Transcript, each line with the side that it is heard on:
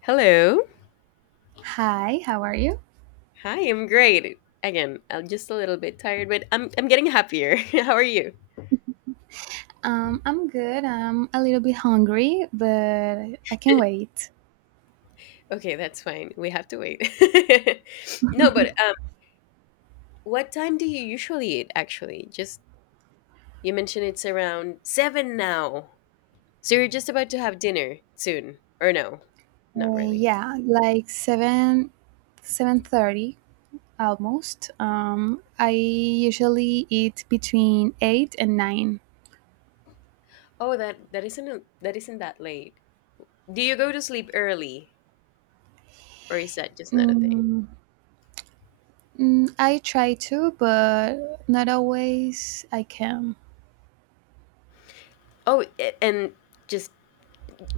left: Hello.
right: Hi, how are you?
left: Hi, I'm great. Again, I'm just a little bit tired, but I'm getting happier. How are you?
right: I'm good. I'm a little bit hungry, but I can wait.
left: Okay, that's fine. We have to wait. No, but what time do you usually eat actually? Just you mentioned it's around 7 now. So you're just about to have dinner soon or no? Not really.
right: Yeah, like seven, 7:30 almost. I usually eat between 8 and 9.
left: Oh, that isn't that isn't that late. Do you go to sleep early or is that just not a thing?
right: Mm, I try to, but not always I can.
left: Oh, and just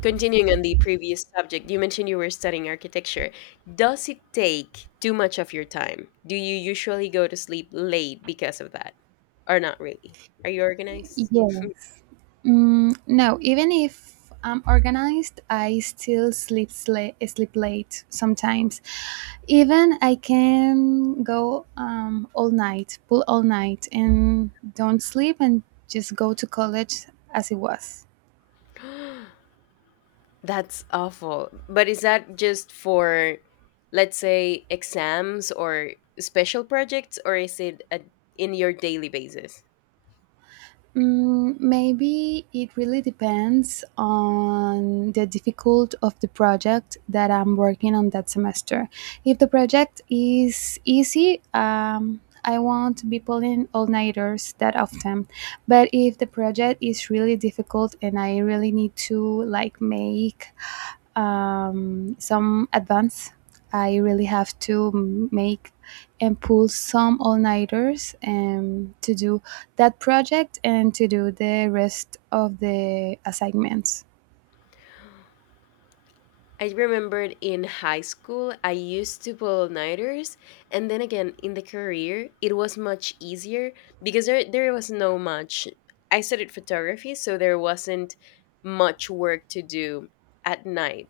left: continuing on the previous subject, you mentioned you were studying architecture. Does it take too much of your time? Do you usually go to sleep late because of that? Or not really? Are you organized?
right: Yes. No, even if I'm organized, I still sleep late sometimes. Even I can go all night, pull all night, and don't sleep and just go to college as it was.
left: That's awful. But is that just for, let's say, exams or special projects, or is it in your daily basis?
right: Maybe it really depends on the difficult of the project that I'm working on that semester. If the project is easy, I won't be pulling all nighters that often. But if the project is really difficult and I really need to like make some advance. I really have to make and pull some all nighters to do that project and to do the rest of the assignments.
left: I remembered in high school, I used to pull all nighters. And then again, in the career, it was much easier because there was no much. I studied photography, so there wasn't much work to do at night.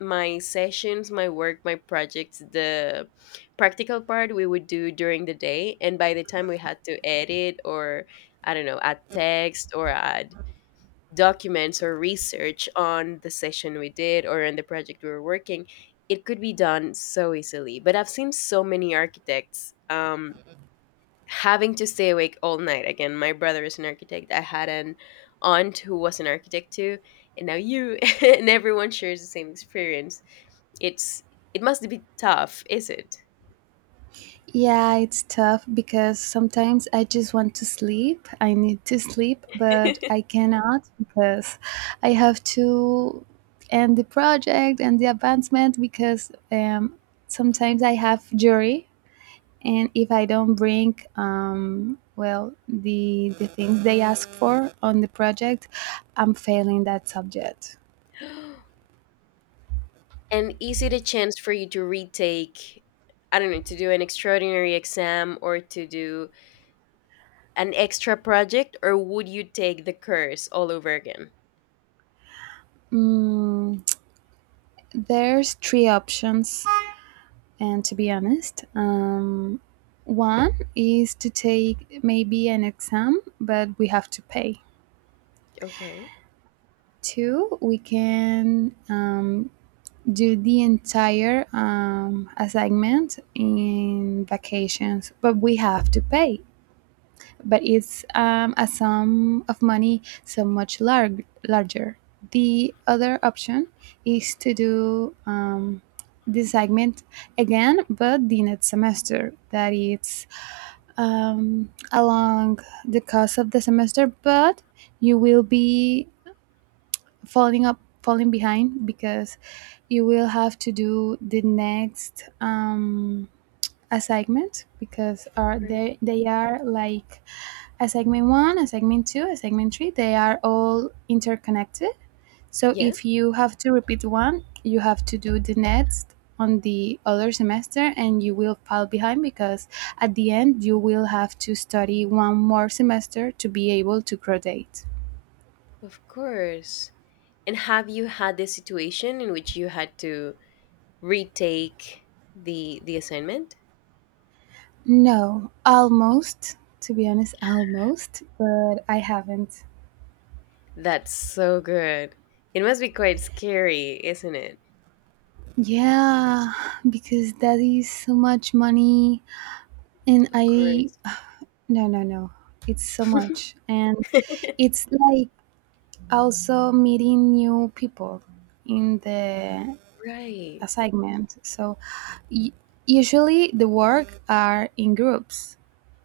left: My sessions, my work, my projects, the practical part we would do during the day. And by the time we had to edit or, I don't know, add text or add documents or research on the session we did or on the project we were working, it could be done so easily. But I've seen so many architects, having to stay awake all night. Again, my brother is an architect, I had an aunt who was an architect too, and now you. And everyone shares the same experience. It's, it must be tough, is it?
right: Yeah, it's tough because sometimes I just want to sleep. I need to sleep, but I cannot because I have to end the project and the advancement because sometimes I have jury, and if I don't bring well the things they ask for on the project, I'm failing that subject.
left: And is it a chance for you to retake, I don't know, to do an extraordinary exam or to do an extra project, or would you take the course all over again?
right: Mm, there's three options, and to be honest, one is to take maybe an exam, but we have to pay.
left: Okay.
right: Two, we can do the entire assignment in vacations, but we have to pay, but it's a sum of money so much larger. The other option is to do this segment again, but the next semester. That it's along the course of the semester, but you will be falling behind because you will have to do the next assignment because are
left: Right.
right: they are like a segment one, a segment two, a segment three, they are all interconnected. So
left: Yeah,
right: if you have to repeat one, you have to do the next on the other semester and you will fall behind because at the end you will have to study one more semester to be able to graduate.
left: of course. And have you had the situation in which you had to retake the assignment?
right: No, almost, to be honest, almost, but I haven't.
left: That's so good. It must be quite scary, isn't it?
right: Yeah, because that is so much money and
left: Of
right: I.
left: course.
right: No, no, no. It's so much. And it's like also meeting new people in the
left: Right.
right: assignment. So y- usually the work are in groups.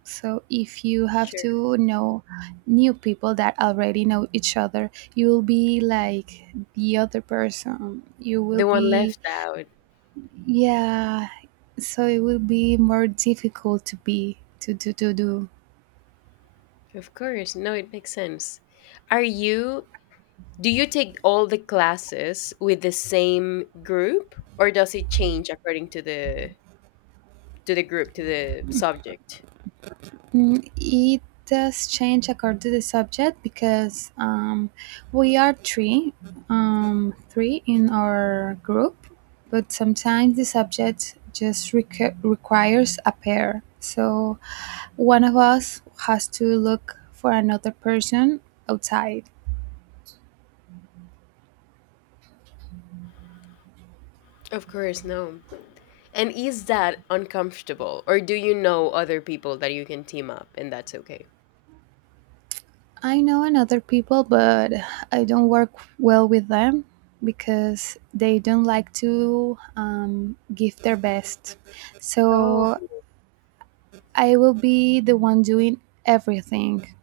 right: So if you have
left: Sure.
right: to know new people that already know each other, you will be like the other person. You will
left: The one
right: be,
left: left out.
right: yeah, so it will be more difficult to be to do.
left: Of course. No, it makes sense. Are you, do you take all the classes with the same group or does it change according to the group, to the subject?
right: It does change according to the subject because we are three, three in our group, but sometimes the subject just requires a pair. So one of us has to look for another person outside.
left: Of course, no. And is that uncomfortable or do you know other people that you can team up and that's okay?
right: I know another people, but I don't work well with them because they don't like to give their best.
left: Oh,
right: So I will be the one doing everything.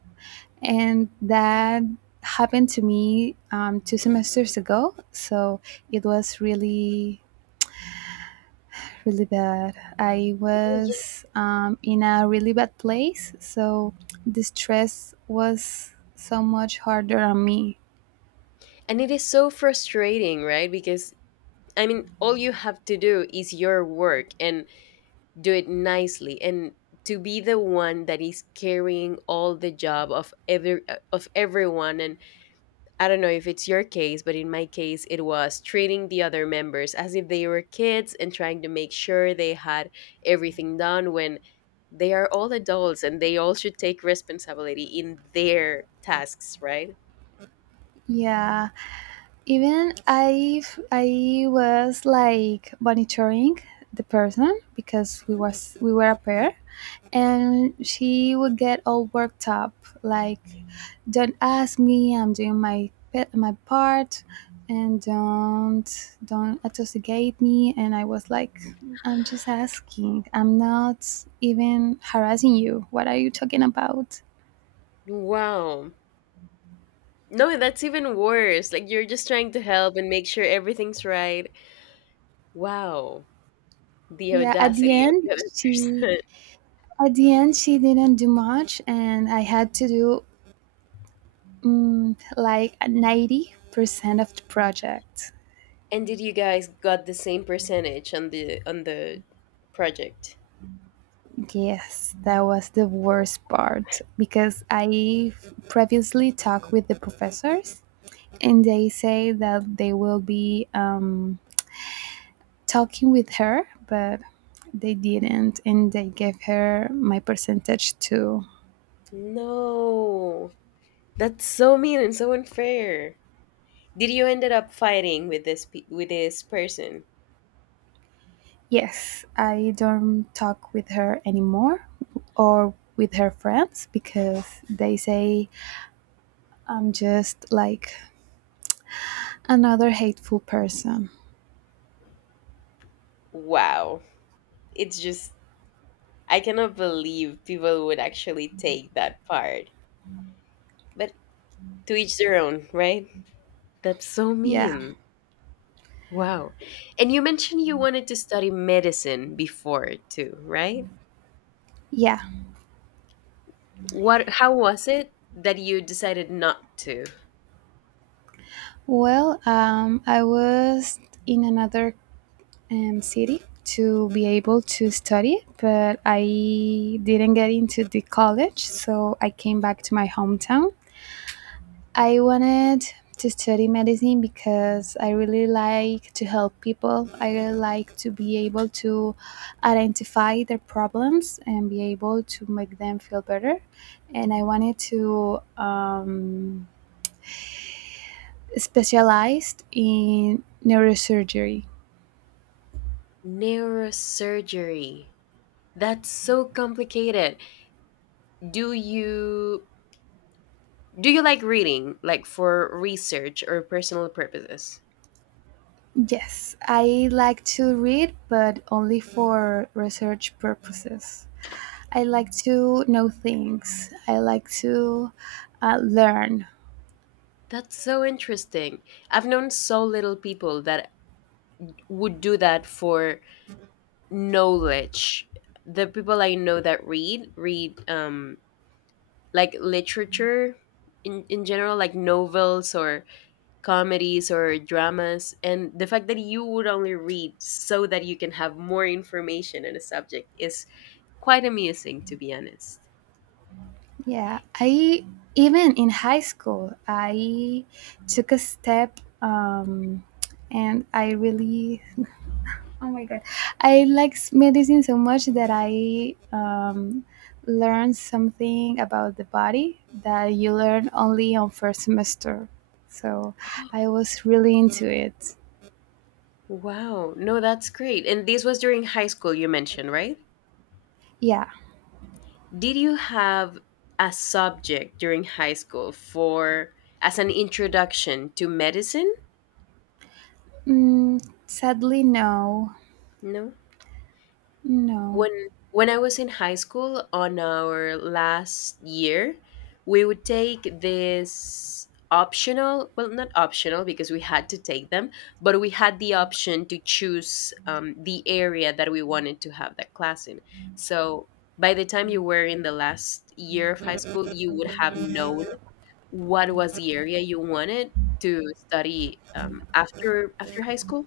right: And that happened to me 2 semesters ago. So it was really, really bad. I
left: no, yeah.
right: was in a really bad place. So the stress was so much harder on me.
left: And it is so frustrating, right? Because I mean, all you have to do is your work and do it nicely. And to be the one that is carrying all the job of every of everyone, and I don't know if it's your case, but in my case it was treating the other members as if they were kids and trying to make sure they had everything done when they are all adults and they all should take responsibility in their tasks, right?
right: Yeah, even I was like monitoring the person because we were a pair, and she would get all worked up, like, don't ask me, I'm doing my my part, and don't associate me. And I was like, I'm just asking, I'm not even harassing you. What are you talking about?
left: Wow. No, that's even worse. Like, you're just trying to help and make sure everything's right. Wow. The
right: Yeah, at the
left: audacity of
right: end
left: the other
right: she
left: person.
right: at the end she didn't do much and I had to do like 90% of the project.
left: And did you guys got the same percentage on the project?
right: Yes, that was the worst part because I previously talked with the professors and they say that they will be talking with her, but they didn't and they gave her my percentage too.
left: No. That's so mean and so unfair. Did you ended up fighting with this with this person?
right: Yes, I don't talk with her anymore or with her friends because they say I'm just like another hateful person.
left: Wow. It's just, I cannot believe people would actually take that part. But to each their own, right? That's so
right: Yeah,
left: mean. Wow. And you mentioned you wanted to study medicine before too, right?
right: yeah.
left: What? How was it that you decided not to?
right: Well, I was in another city to be able to study, but I didn't get into the college, so I came back to my hometown. I wanted to study medicine because I really like to help people. I really like to be able to identify their problems and be able to make them feel better. And I wanted to specialize in neurosurgery.
left: Neurosurgery. That's so complicated. Do you, do you like reading, like for research or personal purposes?
right: Yes, I like to read, but only for research purposes. I like to know things. I like to learn.
left: That's so interesting. I've known so little people that would do that for knowledge. The people I know that read like literature in general, like novels or comedies or dramas. And the fact that you would only read so that you can have more information on a subject is quite amusing, to be honest.
right: Yeah, I even in high school, I took a step um, and I really. Oh my God, I like medicine so much that I learned something about the body that you learn only on first semester. So I was really into it.
left: Wow. No, that's great. And this was during high school, you mentioned, right?
right: Yeah.
left: Did you have a subject during high school for, as an introduction to medicine?
right: Sadly, no.
left: No.
right: No,
left: When when I was in high school on our last year, we would take this optional, well, not optional because we had to take them, but we had the option to choose the area that we wanted to have that class in. So by the time you were in the last year of high school you would have known what was the area you wanted to study, after after high school.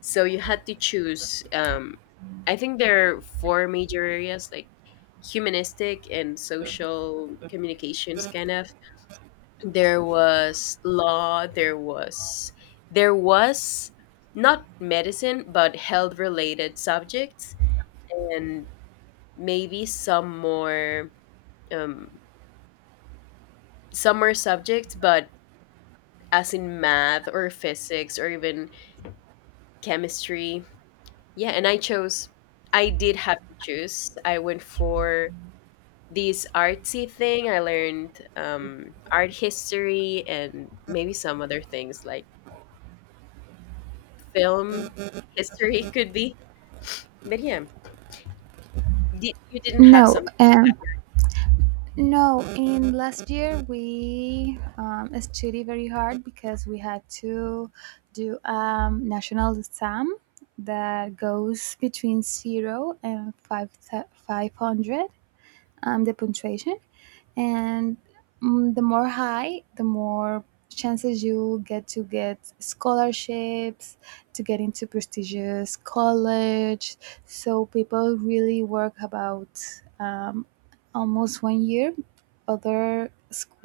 left: So you had to choose. I think there are four major areas, like humanistic and social communications kind of. There was law, there was, there was not medicine but health related subjects, and maybe some more, um, some more subjects, but as in math or physics or even chemistry. Yeah, and I chose, I did have to choose. I went for this artsy thing. I learned art history and maybe some other things like film history. Could be. But yeah, you didn't have
right: no.
left: something.
right: No, in last year we studied very hard because we had to do national exam that goes between zero and five five hundred, the punctuation, and the more high the more chances you get to get scholarships to get into prestigious college, so people really work about um, almost 1 year, other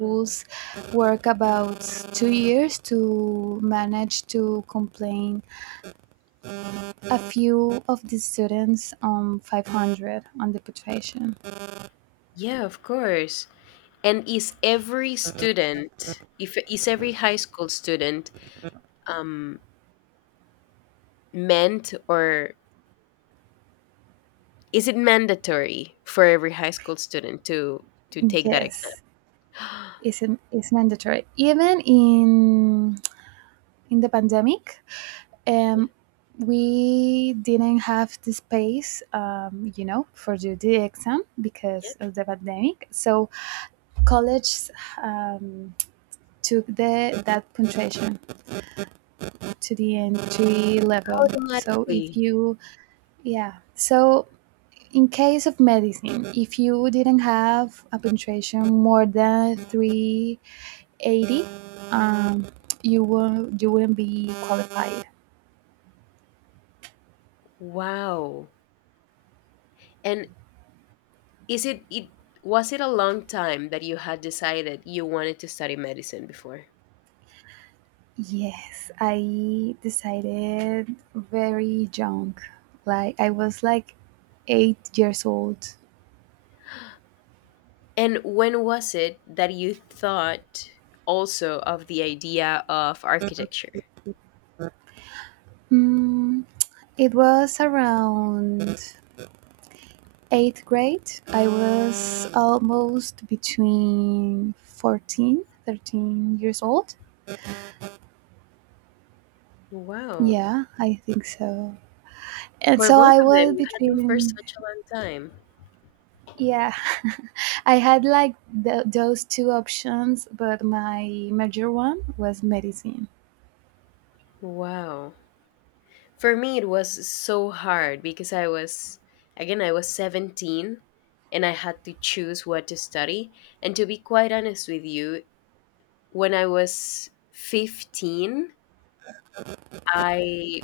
left: Oh.
right: work about 2 years to manage to complain a few of the students on 500 on the punctuation.
left: Yeah, of course. And is every student, if is every high school student um, meant or, is it mandatory for every high school student to take that exam?
right: Yes, is mandatory. Even in the pandemic,
left: Yeah,
right: um, we didn't have the space, for the exam
left: yeah,
right: because of the pandemic. So college um, took the that punctuation to the entry level. So
left: automatically.
right: if you, yeah, so. In case of medicine, if you didn't have a punctuation more than 380, um, you wouldn't be qualified.
left: Wow. And is it it, was it a long time that you had decided you wanted to study medicine before?
right: Yes, I decided very young. Like I was like 8 years old.
left: And when was it that you thought also of the idea of architecture?
right: Mm, it was around eighth grade. I was almost between 14, 13 years old.
left: Wow.
right: Yeah, I think so. And
left: For
right: so
left: both
right: I
left: of
right: was
left: them, you had them for
right: between.
left: such a long time.
right: Yeah, I had like th those two options, but my major one was medicine.
left: Wow. For me, it was so hard because I was, again, I was 17 and I had to choose what to study. And to be quite honest with you, when I was 15, I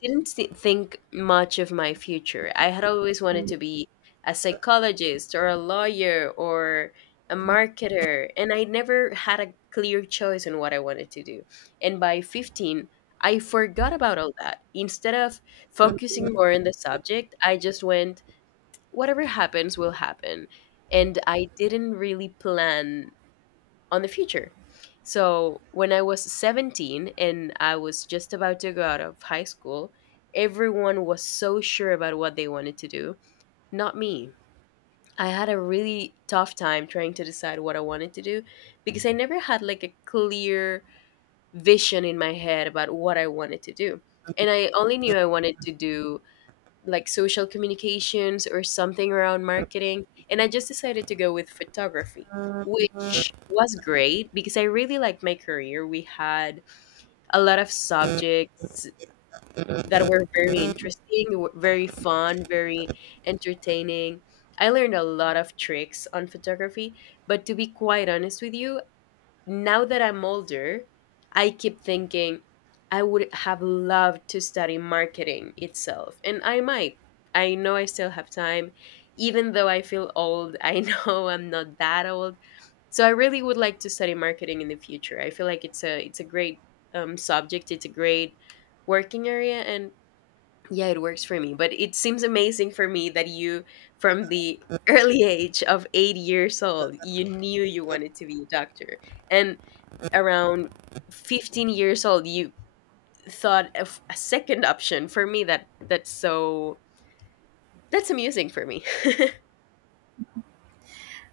left: didn't thi- think much of my future. I had always wanted to be a psychologist or a lawyer or a marketer, and I never had a clear choice on what I wanted to do. And by 15, I forgot about all that. Instead of focusing more on the subject, I just went, whatever happens will happen. And I didn't really plan on the future. So when I was 17 and I was just about to go out of high school, everyone was so sure about what they wanted to do, not me. I had a really tough time trying to decide what I wanted to do because I never had like a clear vision in my head about what I wanted to do. And I only knew I wanted to do like social communications or something around marketing. And I just decided to go with photography, which was great because I really liked my career. We had a lot of subjects that were very interesting, very fun, very entertaining. I learned a lot of tricks on photography, but to be quite honest with you, now that I'm older, I keep thinking I would have loved to study marketing itself. And I might. I know I still have time. Even though I feel old, I know I'm not that old. So I really would like to study marketing in the future. I feel like it's a, it's a great subject. It's a great working area, and yeah, it works for me. But it seems amazing for me that you, from the early age of 8 years old, you knew you wanted to be a doctor. And around 15 years old, you thought of a second option. For me that, that's so, that's amusing for me.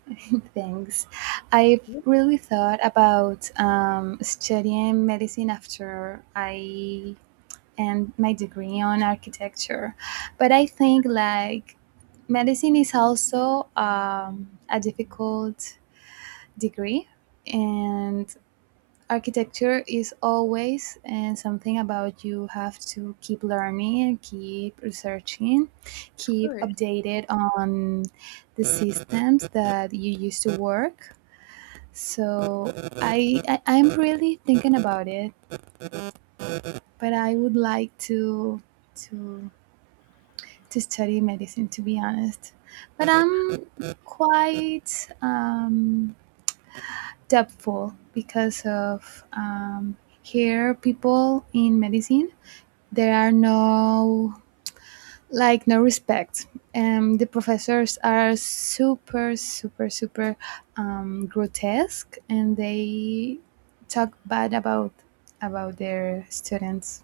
right: Thanks. I've
left: Of
right: really thought about studying medicine after I end my degree on architecture, but I think like medicine is also a difficult degree, and architecture is always and something about you have to keep learning and keep researching, keep
left: course.
right: updated on the systems that you used to work. So I'm really thinking about it, but I would like to to study medicine, to be honest, but I'm quite doubtful because of here people in medicine. There are no, like, no respect. The professors are super, super, super grotesque, and they talk bad about their students.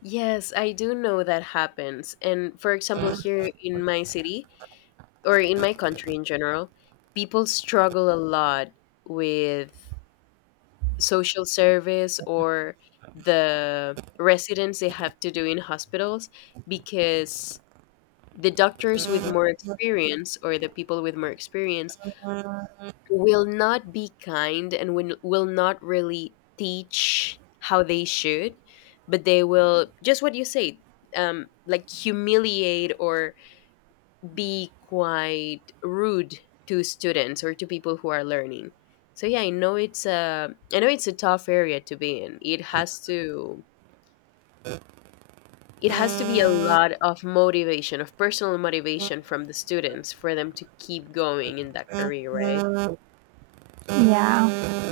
left: Yes, I do know that happens. And for example, here in my city or in my country in general, people struggle a lot with social service or the residents they have to do in hospitals, because the doctors with more experience or the people with more experience will not be kind and will not really teach how they should, but they will just, what you say, like humiliate or be quite rude to students or to people who are learning. So yeah, I know it's a, I know it's a tough area to be in. It has to, it has to be a lot of motivation, of personal motivation from the students for them to keep going in that career, right?
right: Yeah,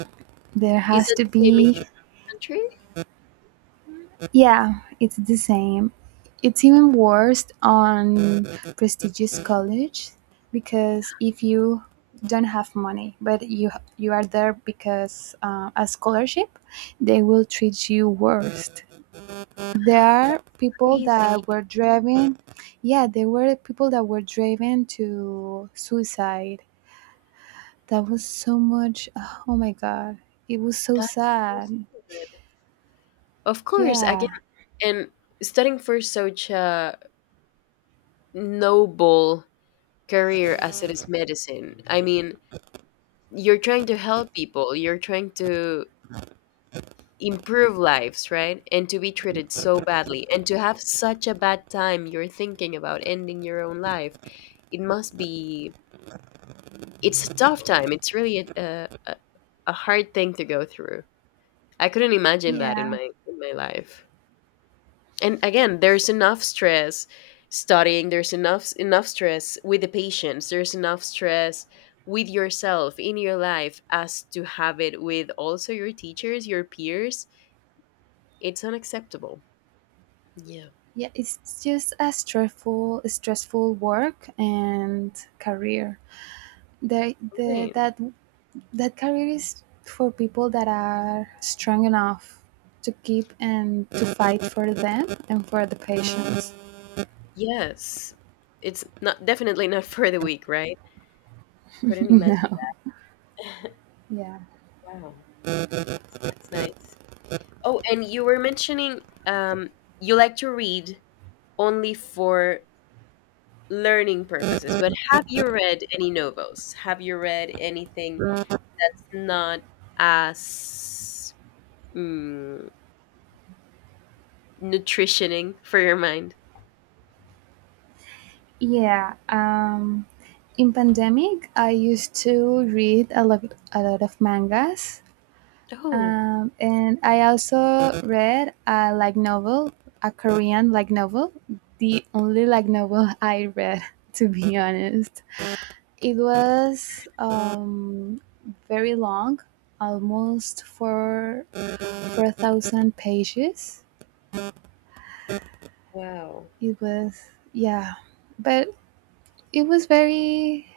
right: there
left: Is
right: has
left: that
right: to
left: the same
right: be.
left: issue in your country?
right: Yeah, it's the same. It's even worse on prestigious college because if you don't have money, but you are there because a scholarship, they will treat you worst. There are
left: That's
right: people that
left: crazy.
right: were driven, yeah, there were people that were driven to suicide. That was so much. Oh my God, it was so
left: That's so
right: sad.
left: sad. Of course, again,
right: Yeah,
left: and studying for such a noble career as it is medicine. I mean, you're trying to help people, you're trying to improve lives, right? And to be treated so badly, and to have such a bad time you're thinking about ending your own life. It must be, it's a tough time. It's really a hard thing to go through. I couldn't imagine that
right: yeah.
left: in my life. And again, there's enough stress studying, there's enough stress with the patients, there's enough stress with yourself in your life as to have it with also your teachers, your peers. It's unacceptable. Yeah.
right: Yeah, it's just a stressful, stressful work and career. The,
left: Right.
right: that that career is for people that are strong enough to keep and to fight for them and for the patients.
left: Yes, it's not, definitely not, for the weak, right? Couldn't imagine
right: No,
left: that.
right: yeah,
left: Wow. Okay, so that's nice. Oh, and you were mentioning um you like to read only for learning purposes. But have you read any novels? Have you read anything that's not as mm, nutritioning for your mind?
right: yeah. In pandemic, I used to read a lot of mangas.
left: Oh,
right: And I also read a like novel, a Korean like novel, the only like novel I read to be honest. It was very long, almost four four thousand pages.
left: wow.
right: It was, yeah, but it was very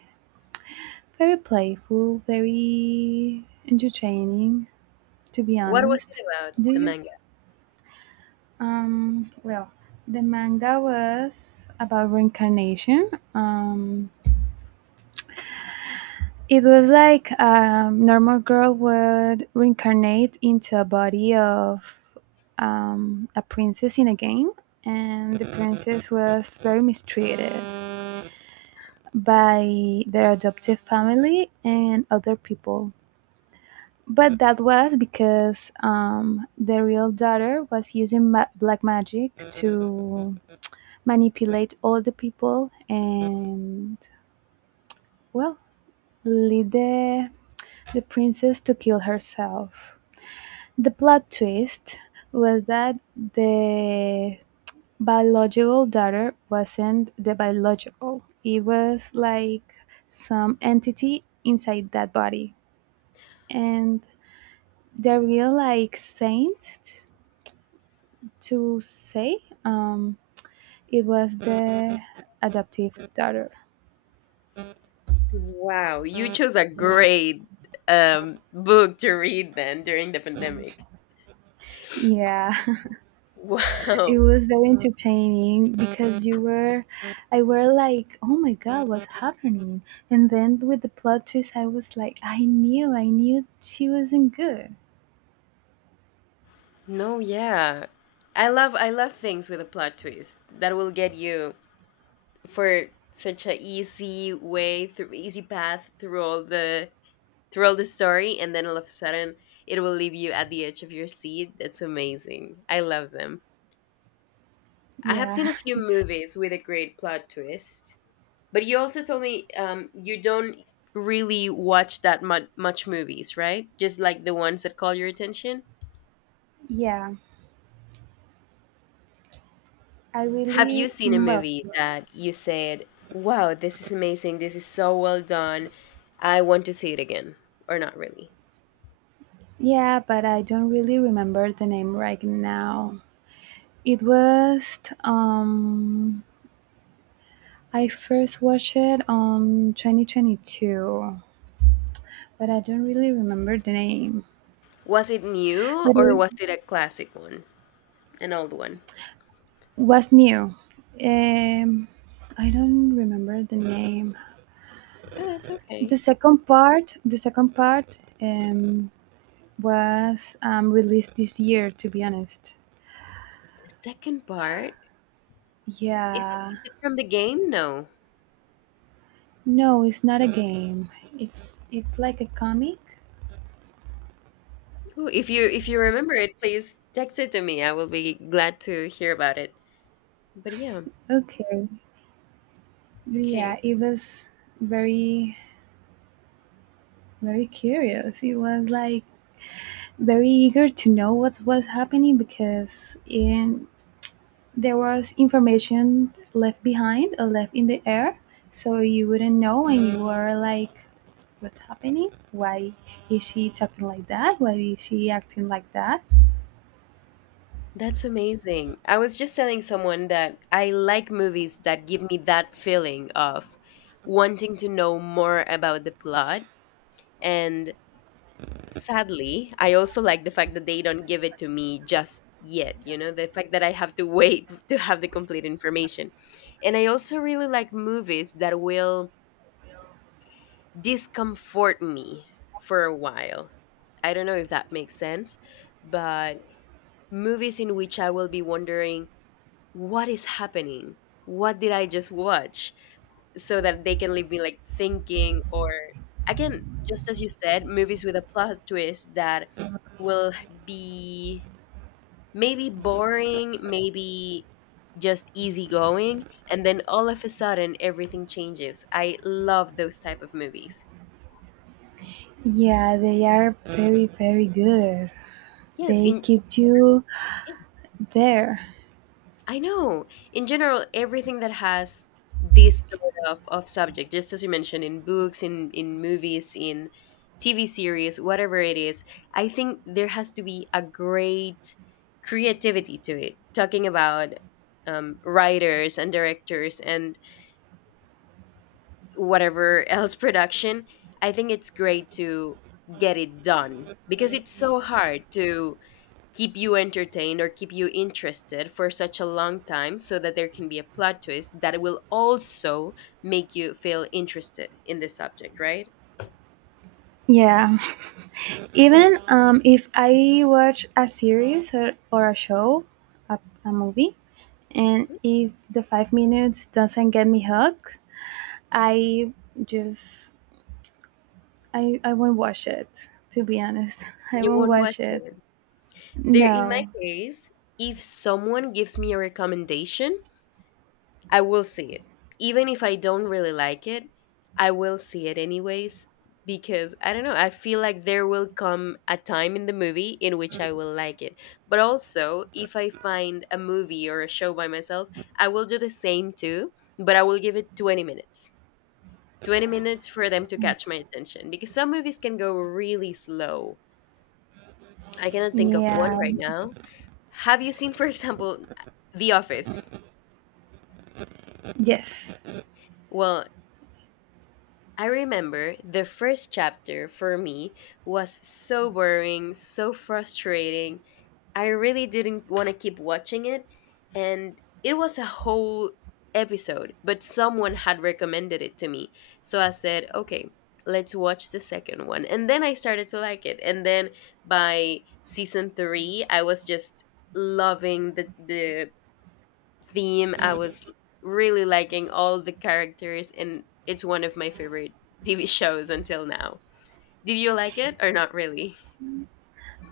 right: very playful, very entertaining, to be
left: What was
right: honest.
left: it about
right: Do
left: the
right: you
left: manga?
right: Well, the manga was about reincarnation. It was like a normal girl would reincarnate into a body of a princess in a game, and the princess was very mistreated by their adoptive family and other people. But that was because the real daughter was using black magic to manipulate all the people and, well, lead the princess to kill herself. The plot twist was that the biological daughter wasn't the biological. It was like some entity inside that body. And the real like saint to say, it was the adoptive daughter.
left: Wow, you chose a great book to read then during the pandemic.
right: Yeah, it
left: Wow.
right: was very entertaining because you were, I were like, oh my God, what's happening? And then with the plot twist, I was like, I knew she wasn't good.
left: No, yeah. I love things with a plot twist that will get you, for such a easy way through, easy path through all the story, and then all of a sudden it will leave you at the edge of your seat. That's amazing, I love them. I have
right: Yeah,
left: seen a few
right: it's,
left: movies with a great plot twist, but you also told me you don't really watch that much movies, right? Just like the ones that call your attention.
right: yeah, I
left: Have you
right: really,
left: seen a
right: well,
left: movie that you said, wow, this is amazing, this is so well done, I want to see it again? Or not really?
right: yeah, but I don't really remember the name right now. It was, I first watched it on 2022, but I don't really remember the name.
left: Was it new
right: But
left: or
right: it,
left: was it a classic one? An old one?
right: was new. Um, I don't remember the name.
left: Yeah, that's okay.
right: The second part, was released this year. To be honest,
left: The second part, is it
right: yeah.
left: is it from the game? No.
right: No, it's not a game. It's like a comic.
left: Ooh, if you remember it, please text it to me. I will be glad to hear about it. But yeah,
right: Okay. Yeah,
left: okay.
right: it was very very curious. It was like very eager to know what was happening because in there was information left behind or left in the air, so you wouldn't know and you were like, what's happening? Why is she talking like that? Why is she acting like that?
left: That's amazing. I was just telling someone that I like movies that give me that feeling of wanting to know more about the plot, and sadly, I also like the fact that they don't give it to me just yet, the fact that I have to wait to have the complete information. And I also really like movies that will discomfort me for a while. I don't know if that makes sense, but movies in which I will be wondering, what is happening? What did I just watch? So that they can leave me like thinking, or, again, just as you said, movies with a plot twist that will be maybe boring, maybe just easygoing, and then all of a sudden everything changes. I love those type of movies.
right: Yeah, they are very very good.
left: Yes.
right: They
left: In,
right: keep you there.
left: I know. In general, everything that has this sort of subject, just as you mentioned, in books, in movies, in TV series, whatever it is, I think there has to be a great creativity to it, talking about writers and directors and whatever else production. I think it's great to get it done, because it's so hard to keep you entertained or keep you interested for such a long time so that there can be a plot twist that will also make you feel interested in the subject, right?
right: Yeah,
left: Oh.
right: even if I watch a series or a show, a movie, and
left: Mhm.
right: if the 5 minutes doesn't get me hooked, I just, I won't watch it. To be honest, I
left: You
right: won't
left: won't
right: watch
left: watch
right: it.
left: it. There, in my
right: No.
left: case, if someone gives me a recommendation, I will see it. Even if I don't really like it, I will see it anyways, because I don't know, I feel like there will come a time in the movie in which I will like it. But also, if I find a movie or a show by myself, I will do the same too, but I will give it 20 minutes. 20 minutes for them to catch my attention, because some movies can go really slow. I cannot think of one
right: Yeah.
left: right now. Have you seen, for example, The Office?
right: Yes.
left: Well, I remember the first chapter for me was so boring, so frustrating. I really didn't want to keep watching it, and it was a whole episode, but someone had recommended it to me. So I said, okay, let's watch the second one. And then I started to like it. And then by season three, I was just loving the theme. I was really liking all the characters, and it's one of my favorite TV shows until now. Did you like it or not really?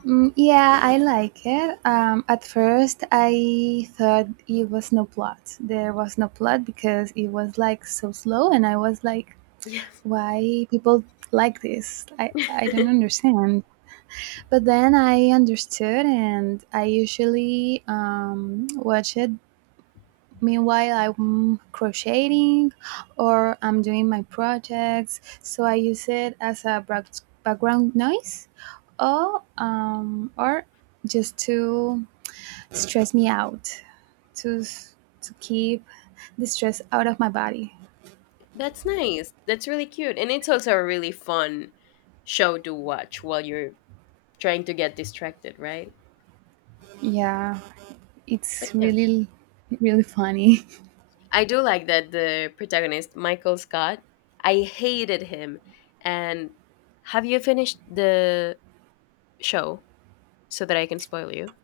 right: Yeah, I like it. At first, I thought it was no plot. There was no plot because it was like so slow, and I was like,
left: Yes.
right: why people like this? I don't understand. But then I understood, and I usually watch it. Meanwhile, I'm crocheting or I'm doing my projects, so I use it as a background noise, or just to stress me out, to keep the stress out of my body.
left: That's nice. That's really cute. And it's also a really fun show to watch while you're trying to get distracted, right?
right: Yeah,
left: But
right: it's
left: yeah,
right: really, really funny.
left: I do like that the protagonist, Michael Scott, I hated him. And have you finished the show so that I can spoil you?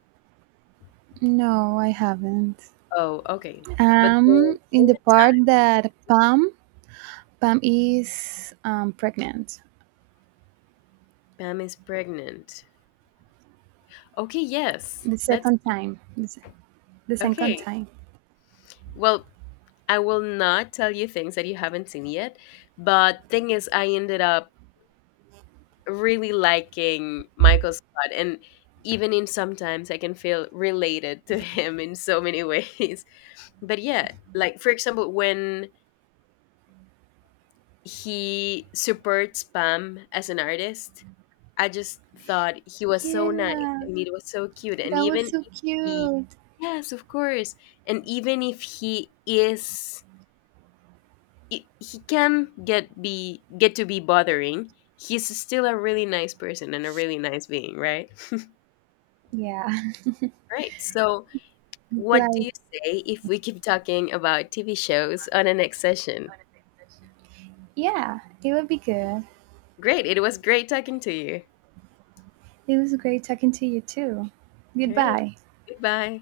right: No, I haven't.
left: Oh, okay. But there
right: In
left: came
right: the
left: a,
right: part that Pam is pregnant
left: Pam is pregnant. Okay, yes.
right: the
left: That's
right: second
left: cute.
right: time. The second
left: Okay.
right: time.
left: Well, I will not tell you things that you haven't seen yet, but thing is I ended up really liking Michael Scott, and even in sometimes I can feel related to him in so many ways. But yeah, like for example, when he supports Pam as an artist, I just thought he was so nice
right: Yeah,
left: and it was so cute. And
right: that was
left: even
right: so
left: if he,
right: cute.
left: yes, of course. And even if he is, he can get be get to be bothering. He's still a really nice person and a really nice being, right?
right: Yeah.
left: Right. So,
right: It's
left: what do
right: like,
left: you say if we keep talking about TV shows on the next session?
right: yeah, it will be good.
left: Great. It was great talking to you.
right: It was great talking to you too.
left: All right.
right: Goodbye.
left: Goodbye.